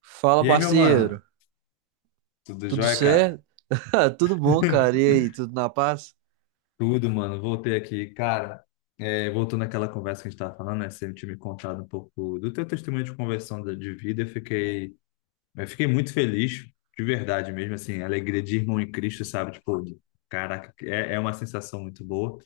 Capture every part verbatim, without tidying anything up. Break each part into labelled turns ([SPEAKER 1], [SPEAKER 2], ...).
[SPEAKER 1] Fala,
[SPEAKER 2] E aí, meu mano?
[SPEAKER 1] parceiro.
[SPEAKER 2] Tudo
[SPEAKER 1] Tudo
[SPEAKER 2] jóia, cara?
[SPEAKER 1] certo? Ah, tudo bom, cara. E aí, tudo na paz?
[SPEAKER 2] Tudo, mano. Voltei aqui. Cara, é, voltando àquela conversa que a gente tava falando, né? Você tinha me contado um pouco do teu testemunho de conversão da- de vida. Eu fiquei, eu fiquei muito feliz, de verdade mesmo, assim, alegria de irmão em Cristo, sabe? Tipo, de- caraca, é, é uma sensação muito boa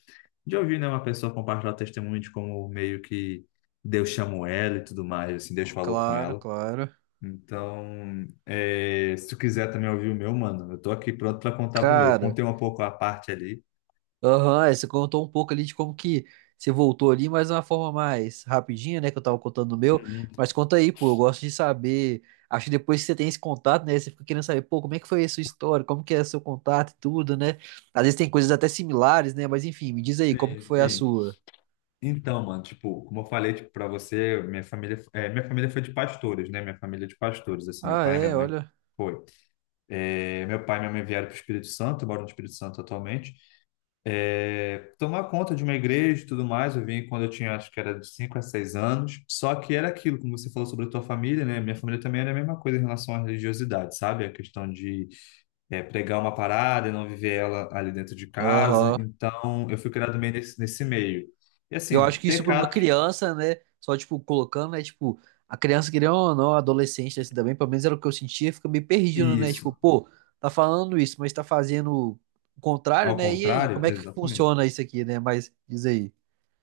[SPEAKER 2] de ouvir, né, uma pessoa compartilhar o testemunho de como meio que Deus chamou ela e tudo mais, assim, Deus falou com
[SPEAKER 1] Claro,
[SPEAKER 2] ela.
[SPEAKER 1] claro.
[SPEAKER 2] Então, é, se tu quiser também ouvir o meu, mano, eu tô aqui pronto pra contar pro meu. Eu
[SPEAKER 1] Cara,
[SPEAKER 2] contei um pouco a parte ali.
[SPEAKER 1] aham, é, você contou um pouco ali de como que você voltou ali, mas de uma forma mais rapidinha, né, que eu tava contando no meu.
[SPEAKER 2] Uhum.
[SPEAKER 1] Mas conta aí, pô, eu gosto de saber. Acho que depois que você tem esse contato, né, você fica querendo saber, pô, como é que foi a sua história, como que é seu contato e tudo, né? Às vezes tem coisas até similares, né, mas enfim, me diz aí, como que
[SPEAKER 2] Sim,
[SPEAKER 1] foi a
[SPEAKER 2] sim.
[SPEAKER 1] sua?
[SPEAKER 2] Então, mano, tipo, como eu falei, tipo, para você, minha família, é, minha família foi de pastores, né? Minha família é de pastores, assim, meu
[SPEAKER 1] Ah,
[SPEAKER 2] pai e minha
[SPEAKER 1] é,
[SPEAKER 2] mãe
[SPEAKER 1] olha.
[SPEAKER 2] foi. É, meu pai e minha mãe vieram pro Espírito Santo, moram no Espírito Santo atualmente. é, tomar conta de uma igreja e tudo mais. Eu vim quando eu tinha, acho que era de cinco a seis anos. Só que era aquilo, como você falou sobre a tua família, né? Minha família também era a mesma coisa em relação à religiosidade, sabe? A questão de é, pregar uma parada e não viver ela ali dentro de casa.
[SPEAKER 1] Aham.
[SPEAKER 2] Então, eu fui criado meio nesse, nesse meio. E
[SPEAKER 1] Eu
[SPEAKER 2] assim,
[SPEAKER 1] acho que isso para uma
[SPEAKER 2] pecados,
[SPEAKER 1] criança, né? Só, tipo, colocando, né? Tipo, a criança, querendo ou não, adolescente, assim, também, pelo menos era o que eu sentia, fica meio perdido,
[SPEAKER 2] e
[SPEAKER 1] né?
[SPEAKER 2] isso,
[SPEAKER 1] Tipo, pô, tá falando isso, mas tá fazendo o contrário,
[SPEAKER 2] ao
[SPEAKER 1] né? E aí,
[SPEAKER 2] contrário,
[SPEAKER 1] como é que
[SPEAKER 2] exatamente.
[SPEAKER 1] funciona isso aqui, né? Mas diz aí.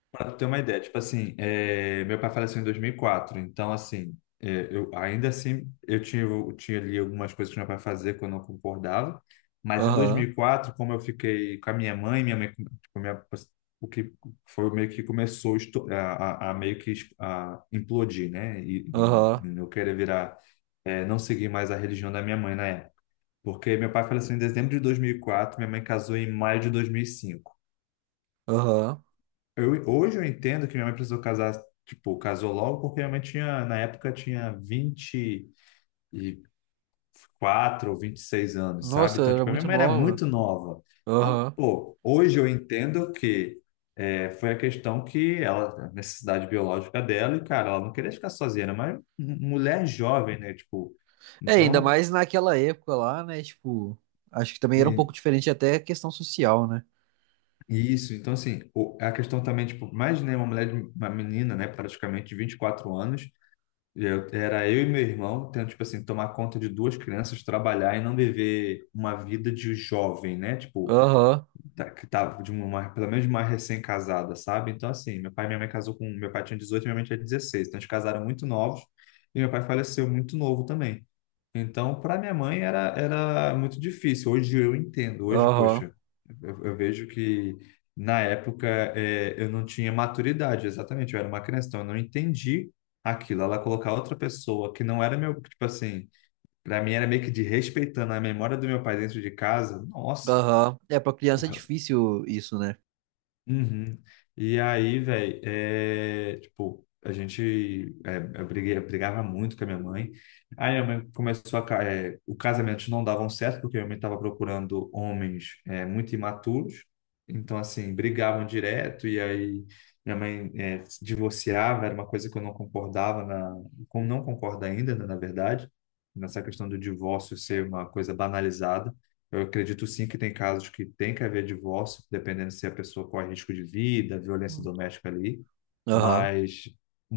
[SPEAKER 2] Para tu ter uma ideia, tipo assim, é, meu pai faleceu em dois mil e quatro. Então assim, é, eu ainda assim eu tinha eu tinha ali algumas coisas que meu pai fazia que eu não concordava, mas em
[SPEAKER 1] Aham,
[SPEAKER 2] dois mil e quatro, como eu fiquei com a minha mãe, minha mãe com- tipo, minha, o que foi meio que começou esto- a, a, a meio que es- a implodir, né? E,
[SPEAKER 1] aham,
[SPEAKER 2] e eu querer virar, é, não seguir mais a religião da minha mãe na época, porque meu pai faleceu em dezembro de dois mil e quatro, minha mãe casou em maio de dois mil e cinco.
[SPEAKER 1] aham.
[SPEAKER 2] Eu, hoje eu entendo que minha mãe precisou casar, tipo, casou logo porque minha mãe tinha, na época, tinha vinte e quatro ou vinte e seis anos, sabe?
[SPEAKER 1] Nossa,
[SPEAKER 2] Então,
[SPEAKER 1] era
[SPEAKER 2] tipo, a minha
[SPEAKER 1] muito
[SPEAKER 2] mãe era
[SPEAKER 1] nova.
[SPEAKER 2] muito nova. Então,
[SPEAKER 1] Aham.
[SPEAKER 2] pô, hoje eu entendo que é, foi a questão que ela, a necessidade biológica dela, e, cara, ela não queria ficar sozinha, era uma mulher jovem, né? Tipo,
[SPEAKER 1] É, ainda
[SPEAKER 2] então,
[SPEAKER 1] mais naquela época lá, né? Tipo, acho que também era um
[SPEAKER 2] e-
[SPEAKER 1] pouco diferente até a questão social, né?
[SPEAKER 2] e isso. Então, assim, o- a questão também, tipo, mais imaginei uma mulher, de- uma menina, né, praticamente de vinte e quatro anos. Eu, era eu e meu irmão, tendo, tipo assim, tomar conta de duas crianças, trabalhar e não viver uma vida de jovem, né? Tipo,
[SPEAKER 1] Aham,
[SPEAKER 2] tá- que tava de uma, pelo menos de uma recém-casada, sabe? Então, assim, meu pai e minha mãe casou com, meu pai tinha dezoito e minha mãe tinha dezesseis, então eles casaram muito novos e meu pai faleceu muito novo também. Então, para minha mãe era, era muito difícil. Hoje eu entendo, hoje,
[SPEAKER 1] aham,
[SPEAKER 2] poxa, eu, eu vejo que na época é, eu não tinha maturidade, exatamente, eu era uma criança, então eu não entendi aquilo. Ela colocar outra pessoa que não era meu, tipo assim, para mim era meio que de respeitando a memória do meu pai dentro de casa. Nossa.
[SPEAKER 1] aham. É, pra criança é difícil isso, né?
[SPEAKER 2] Uhum. E aí, velho, é, tipo, a gente, é, eu briguei, eu brigava muito com a minha mãe. Aí a minha mãe começou a, ca- é, o casamento não davam certo, porque a minha mãe estava procurando homens, é, muito imaturos. Então, assim, brigavam direto, e aí minha mãe, é, se divorciava, era uma coisa que eu não concordava, na, como não concordo ainda, né, na verdade, nessa questão do divórcio ser uma coisa banalizada. Eu acredito sim que tem casos que tem que haver divórcio, dependendo se a pessoa corre risco de vida, violência doméstica ali,
[SPEAKER 1] Aham.
[SPEAKER 2] mas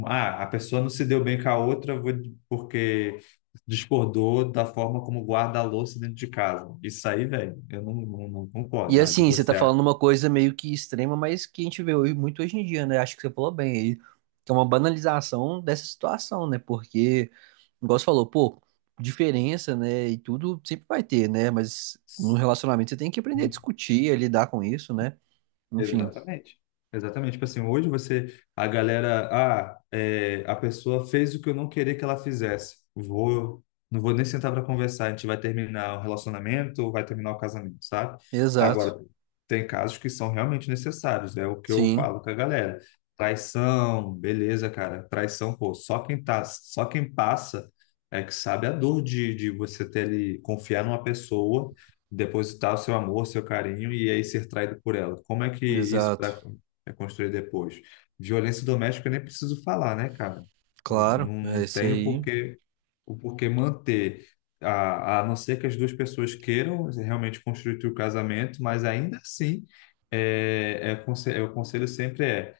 [SPEAKER 2] ah, a pessoa não se deu bem com a outra vou- porque discordou da forma como guarda a louça dentro de casa. Isso aí, velho, eu não, não, não
[SPEAKER 1] E
[SPEAKER 2] concordo. Ah,
[SPEAKER 1] assim, você tá
[SPEAKER 2] divorciar.
[SPEAKER 1] falando uma coisa meio que extrema, mas que a gente vê hoje, muito hoje em dia, né? Acho que você falou bem aí, que é uma banalização dessa situação, né? Porque, igual você falou, pô, diferença, né? E tudo sempre vai ter, né? Mas num relacionamento você tem que aprender a discutir, a lidar com isso, né? Enfim,
[SPEAKER 2] Exatamente. Exatamente. Tipo assim, hoje você, a galera, ah, é, a pessoa fez o que eu não queria que ela fizesse. Vou, não vou nem sentar para conversar. A gente vai terminar o relacionamento ou vai terminar o casamento, sabe?
[SPEAKER 1] exato.
[SPEAKER 2] Agora, tem casos que são realmente necessários. É o que eu
[SPEAKER 1] Sim,
[SPEAKER 2] falo com a galera. Traição, beleza, cara. Traição, pô, só quem tá, só quem passa é que sabe a dor de, de você ter ali, confiar numa pessoa, depositar o seu amor, seu carinho e aí ser traído por ela. Como é que isso
[SPEAKER 1] exato.
[SPEAKER 2] pra, é construído depois? Violência doméstica eu nem preciso falar, né, cara? Eu
[SPEAKER 1] Claro,
[SPEAKER 2] Não,
[SPEAKER 1] é
[SPEAKER 2] não
[SPEAKER 1] isso
[SPEAKER 2] tenho
[SPEAKER 1] aí.
[SPEAKER 2] porquê, o porquê manter, a, a não ser que as duas pessoas queiram realmente construir o casamento, mas ainda assim, é, é, conse- é, o conselho sempre é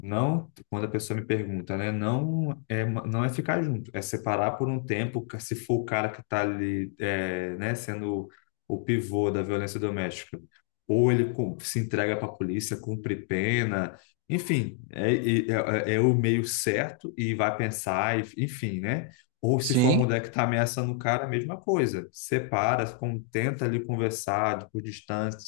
[SPEAKER 2] não, quando a pessoa me pergunta, né? Não é, uma- não é ficar junto, é separar por um tempo, ca- se for o cara que está ali, é, né, sendo o pivô da violência doméstica. Ou ele cum- se entrega para a polícia, cumpre pena, enfim, é, é, é- é o meio certo e vai pensar, e- enfim, né? Ou se for a
[SPEAKER 1] Sim.
[SPEAKER 2] mulher que está ameaçando o cara, a mesma coisa. Separa, com- tenta ali conversar por distância,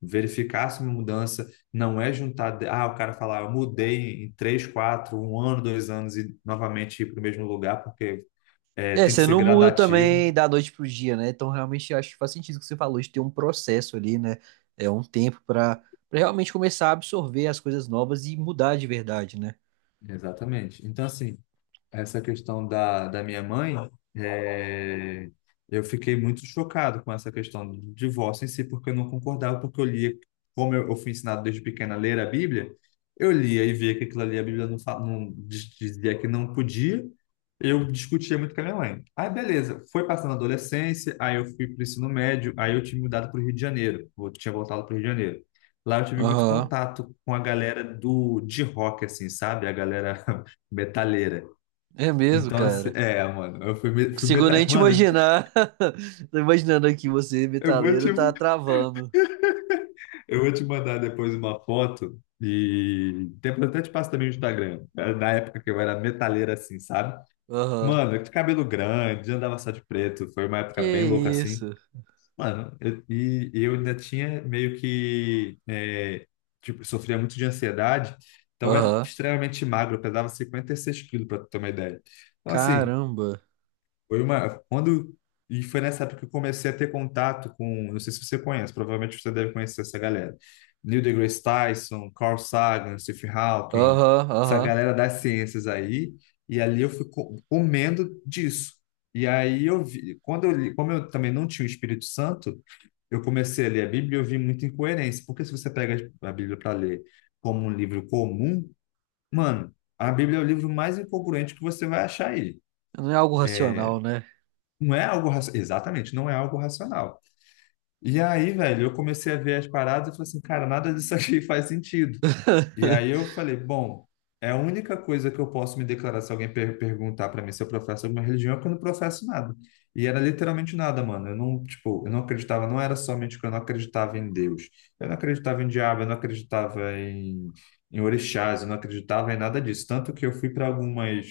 [SPEAKER 2] verificar se uma mudança. Não é juntar, de- ah, o cara falar, eu mudei em três, quatro, um ano, dois anos e novamente ir para o mesmo lugar, porque é,
[SPEAKER 1] É,
[SPEAKER 2] tem que
[SPEAKER 1] você
[SPEAKER 2] ser
[SPEAKER 1] não muda
[SPEAKER 2] gradativo.
[SPEAKER 1] também da noite pro dia, né? Então, realmente, eu acho que faz sentido o que você falou, de ter um processo ali, né? É um tempo pra, para realmente começar a absorver as coisas novas e mudar de verdade, né?
[SPEAKER 2] Exatamente. Então, assim, essa questão da, da minha mãe, é, eu fiquei muito chocado com essa questão do divórcio em si, porque eu não concordava, porque eu lia, como eu, eu fui ensinado desde pequena a ler a Bíblia, eu lia e via que aquilo ali a Bíblia não, fa- não diz- dizia que não podia, eu discutia muito com a minha mãe. Aí, beleza, foi passando a adolescência, aí eu fui para o ensino médio, aí eu tinha mudado para o Rio de Janeiro, eu tinha voltado para o Rio de Janeiro. Lá eu tive muito
[SPEAKER 1] Aham.
[SPEAKER 2] contato com a galera do de rock, assim, sabe? A galera metaleira.
[SPEAKER 1] É mesmo,
[SPEAKER 2] Então, assim,
[SPEAKER 1] cara.
[SPEAKER 2] é, mano, eu fui, me-
[SPEAKER 1] Não
[SPEAKER 2] fui
[SPEAKER 1] consigo nem
[SPEAKER 2] metade.
[SPEAKER 1] te
[SPEAKER 2] Mano, eu te-
[SPEAKER 1] imaginar. Tô imaginando aqui você,
[SPEAKER 2] eu vou te,
[SPEAKER 1] metaleiro, tá travando.
[SPEAKER 2] eu vou te mandar depois uma foto e depois eu até te passo também o Instagram. Era Na época que eu era metaleiro assim, sabe?
[SPEAKER 1] Aham.
[SPEAKER 2] Mano, de cabelo grande, andava só de preto, foi uma época
[SPEAKER 1] Que
[SPEAKER 2] bem louca assim.
[SPEAKER 1] isso?
[SPEAKER 2] Mano, eu- e e eu ainda tinha meio que. é, tipo, sofria muito de ansiedade, então eu era
[SPEAKER 1] Aham.
[SPEAKER 2] extremamente magro, eu pesava cinquenta e seis quilos, pra tu ter uma ideia. Então, assim.
[SPEAKER 1] Caramba.
[SPEAKER 2] Foi uma. Quando. E foi nessa época que eu comecei a ter contato com. Não sei se você conhece, provavelmente você deve conhecer essa galera. Neil deGrasse Tyson, Carl Sagan, Stephen Hawking,
[SPEAKER 1] Aham,
[SPEAKER 2] essa
[SPEAKER 1] aham.
[SPEAKER 2] galera das ciências aí. E ali eu fui co- comendo disso. E aí eu vi. Quando eu li, como eu também não tinha o Espírito Santo, eu comecei a ler a Bíblia e eu vi muita incoerência. Porque se você pega a Bíblia para ler como um livro comum, mano, a Bíblia é o livro mais incongruente que você vai achar aí.
[SPEAKER 1] Não é algo racional, né?
[SPEAKER 2] Não é algo racional. Exatamente, não é algo racional. E aí, velho, eu comecei a ver as paradas e falei assim, cara, nada disso aqui faz sentido. E aí eu falei, bom, é a única coisa que eu posso me declarar se alguém per perguntar para mim se eu professo alguma religião é que eu não professo nada. E era literalmente nada, mano. Eu não, tipo, eu não acreditava, não era somente que eu não acreditava em Deus. Eu não acreditava em diabo, eu não acreditava em, em orixás, eu não acreditava em nada disso. Tanto que eu fui para algumas,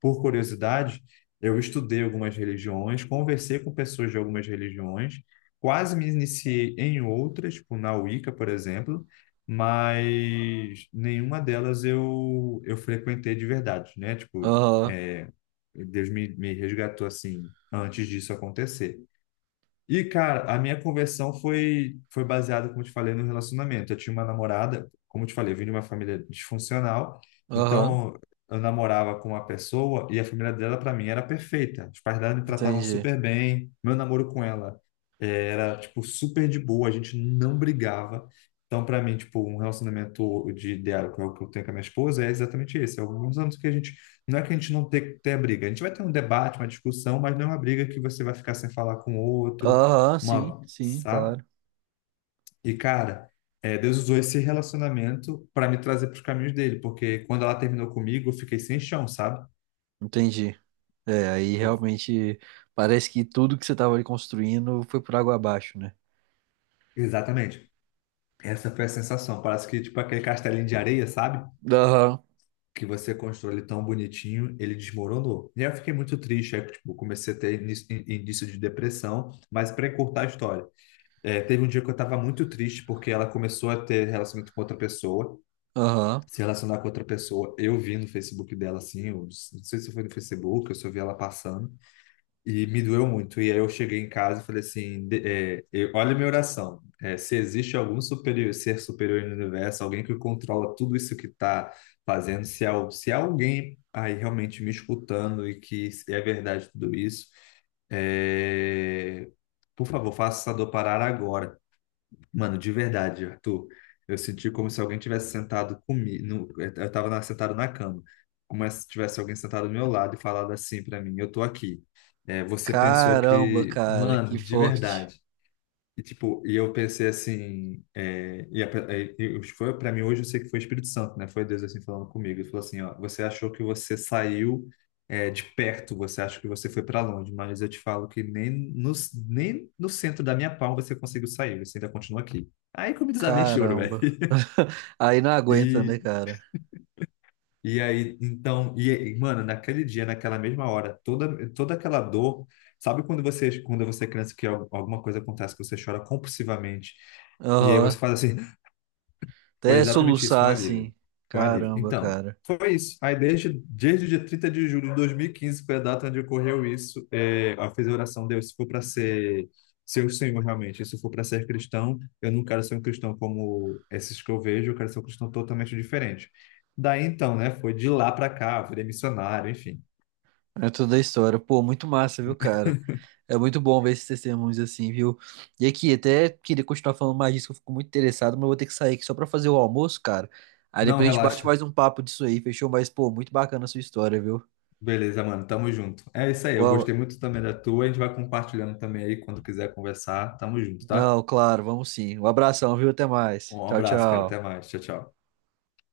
[SPEAKER 2] por curiosidade, eu estudei algumas religiões, conversei com pessoas de algumas religiões, quase me iniciei em outras, tipo na Wicca, por exemplo, mas nenhuma delas eu, eu frequentei de verdade, né? Tipo,
[SPEAKER 1] Aham,
[SPEAKER 2] é, Deus me, me resgatou assim antes disso acontecer. E, cara, a minha conversão foi, foi baseada, como eu te falei, no relacionamento. Eu tinha uma namorada, como eu te falei, eu vim de uma família disfuncional,
[SPEAKER 1] aham.
[SPEAKER 2] então eu namorava com uma pessoa e a família dela, para mim, era perfeita. Os pais dela me tratavam
[SPEAKER 1] Entendi.
[SPEAKER 2] super bem, meu namoro com ela eh, era, tipo, super de boa, a gente não brigava. Então, para mim, tipo, um relacionamento de ideal que é o que eu tenho com a minha esposa é exatamente esse. É Alguns anos que a gente. Não é que a gente não tenha, tenha briga, a gente vai ter um debate, uma discussão, mas não é uma briga que você vai ficar sem falar com o outro
[SPEAKER 1] Aham, sim,
[SPEAKER 2] uma,
[SPEAKER 1] sim,
[SPEAKER 2] sabe?
[SPEAKER 1] claro.
[SPEAKER 2] E, cara, é, Deus usou esse relacionamento para me trazer para os caminhos dele, porque quando ela terminou comigo, eu fiquei sem chão, sabe?
[SPEAKER 1] Entendi. É, aí
[SPEAKER 2] Eu-
[SPEAKER 1] realmente parece que tudo que você tava ali construindo foi por água abaixo, né?
[SPEAKER 2] exatamente. Essa foi a sensação. Parece que, tipo, aquele castelinho de areia, sabe?
[SPEAKER 1] Aham,
[SPEAKER 2] Que você constrói ele tão bonitinho, ele desmoronou. E aí eu fiquei muito triste, aí, tipo, comecei a ter início, início de depressão, mas para encurtar a história. É, teve um dia que eu estava muito triste porque ela começou a ter relacionamento com outra pessoa
[SPEAKER 1] aham.
[SPEAKER 2] se relacionar com outra pessoa. Eu vi no Facebook dela, assim, eu não sei se foi no Facebook, eu só vi ela passando, e me doeu muito. E aí eu cheguei em casa e falei assim: de- é, eu- olha a minha oração. É, se existe algum superior, ser superior no universo, alguém que controla tudo isso que está fazendo, se há, se há alguém aí realmente me escutando e que é verdade tudo isso, é, por favor, faça essa dor parar agora. Mano, de verdade, Arthur, eu senti como se alguém tivesse sentado comigo. Eu estava na- sentado na cama, como se tivesse alguém sentado do meu lado e falado assim para mim: eu tô aqui. É, você pensou
[SPEAKER 1] Caramba,
[SPEAKER 2] que.
[SPEAKER 1] cara, que
[SPEAKER 2] Mano, de
[SPEAKER 1] forte.
[SPEAKER 2] verdade. E, tipo, e eu pensei assim, é, e, a, e e foi para mim hoje, eu sei que foi o Espírito Santo, né? Foi Deus assim falando comigo. Ele falou assim, ó, você achou que você saiu é, de perto, você acha que você foi para longe, mas eu te falo que nem no, nem no centro da minha palma você conseguiu sair, você ainda continua aqui. Aí que eu me desabei em choro, velho.
[SPEAKER 1] Caramba. Aí não aguenta, né,
[SPEAKER 2] E,
[SPEAKER 1] cara?
[SPEAKER 2] e aí, então, e, e, mano, naquele dia, naquela mesma hora, toda, toda aquela dor, sabe quando você, quando você é criança que al- alguma coisa acontece que você chora compulsivamente? E aí você
[SPEAKER 1] Aham.
[SPEAKER 2] faz assim. Foi
[SPEAKER 1] Até
[SPEAKER 2] exatamente isso, foi um
[SPEAKER 1] soluçar
[SPEAKER 2] alívio.
[SPEAKER 1] assim.
[SPEAKER 2] Foi um alívio.
[SPEAKER 1] Caramba,
[SPEAKER 2] Então,
[SPEAKER 1] cara.
[SPEAKER 2] foi isso. Aí desde, desde o dia trinta de julho de dois mil e quinze foi a data onde ocorreu isso. É, eu fiz a oração, Deus, se for para ser ser o Senhor realmente, se for para ser cristão, eu não quero ser um cristão como esses que eu vejo, eu quero ser um cristão totalmente diferente. Daí então, né, foi de lá para cá, virei missionário, enfim.
[SPEAKER 1] É toda a história. Pô, muito massa, viu, cara? É muito bom ver esses testemunhos assim, viu? E aqui, até queria continuar falando mais disso, que eu fico muito interessado, mas eu vou ter que sair aqui só pra fazer o almoço, cara. Aí
[SPEAKER 2] Não,
[SPEAKER 1] depois a gente bate
[SPEAKER 2] relaxa.
[SPEAKER 1] mais um papo disso aí, fechou? Mas, pô, muito bacana a sua história, viu?
[SPEAKER 2] Beleza, mano, tamo junto. É isso aí, eu
[SPEAKER 1] Boa-
[SPEAKER 2] gostei muito também da tua, a gente vai compartilhando também aí quando quiser conversar. Tamo junto, tá?
[SPEAKER 1] Não, claro, vamos sim. Um abração, viu? Até mais.
[SPEAKER 2] Um
[SPEAKER 1] Tchau,
[SPEAKER 2] abraço, cara, até
[SPEAKER 1] tchau.
[SPEAKER 2] mais. Tchau, tchau.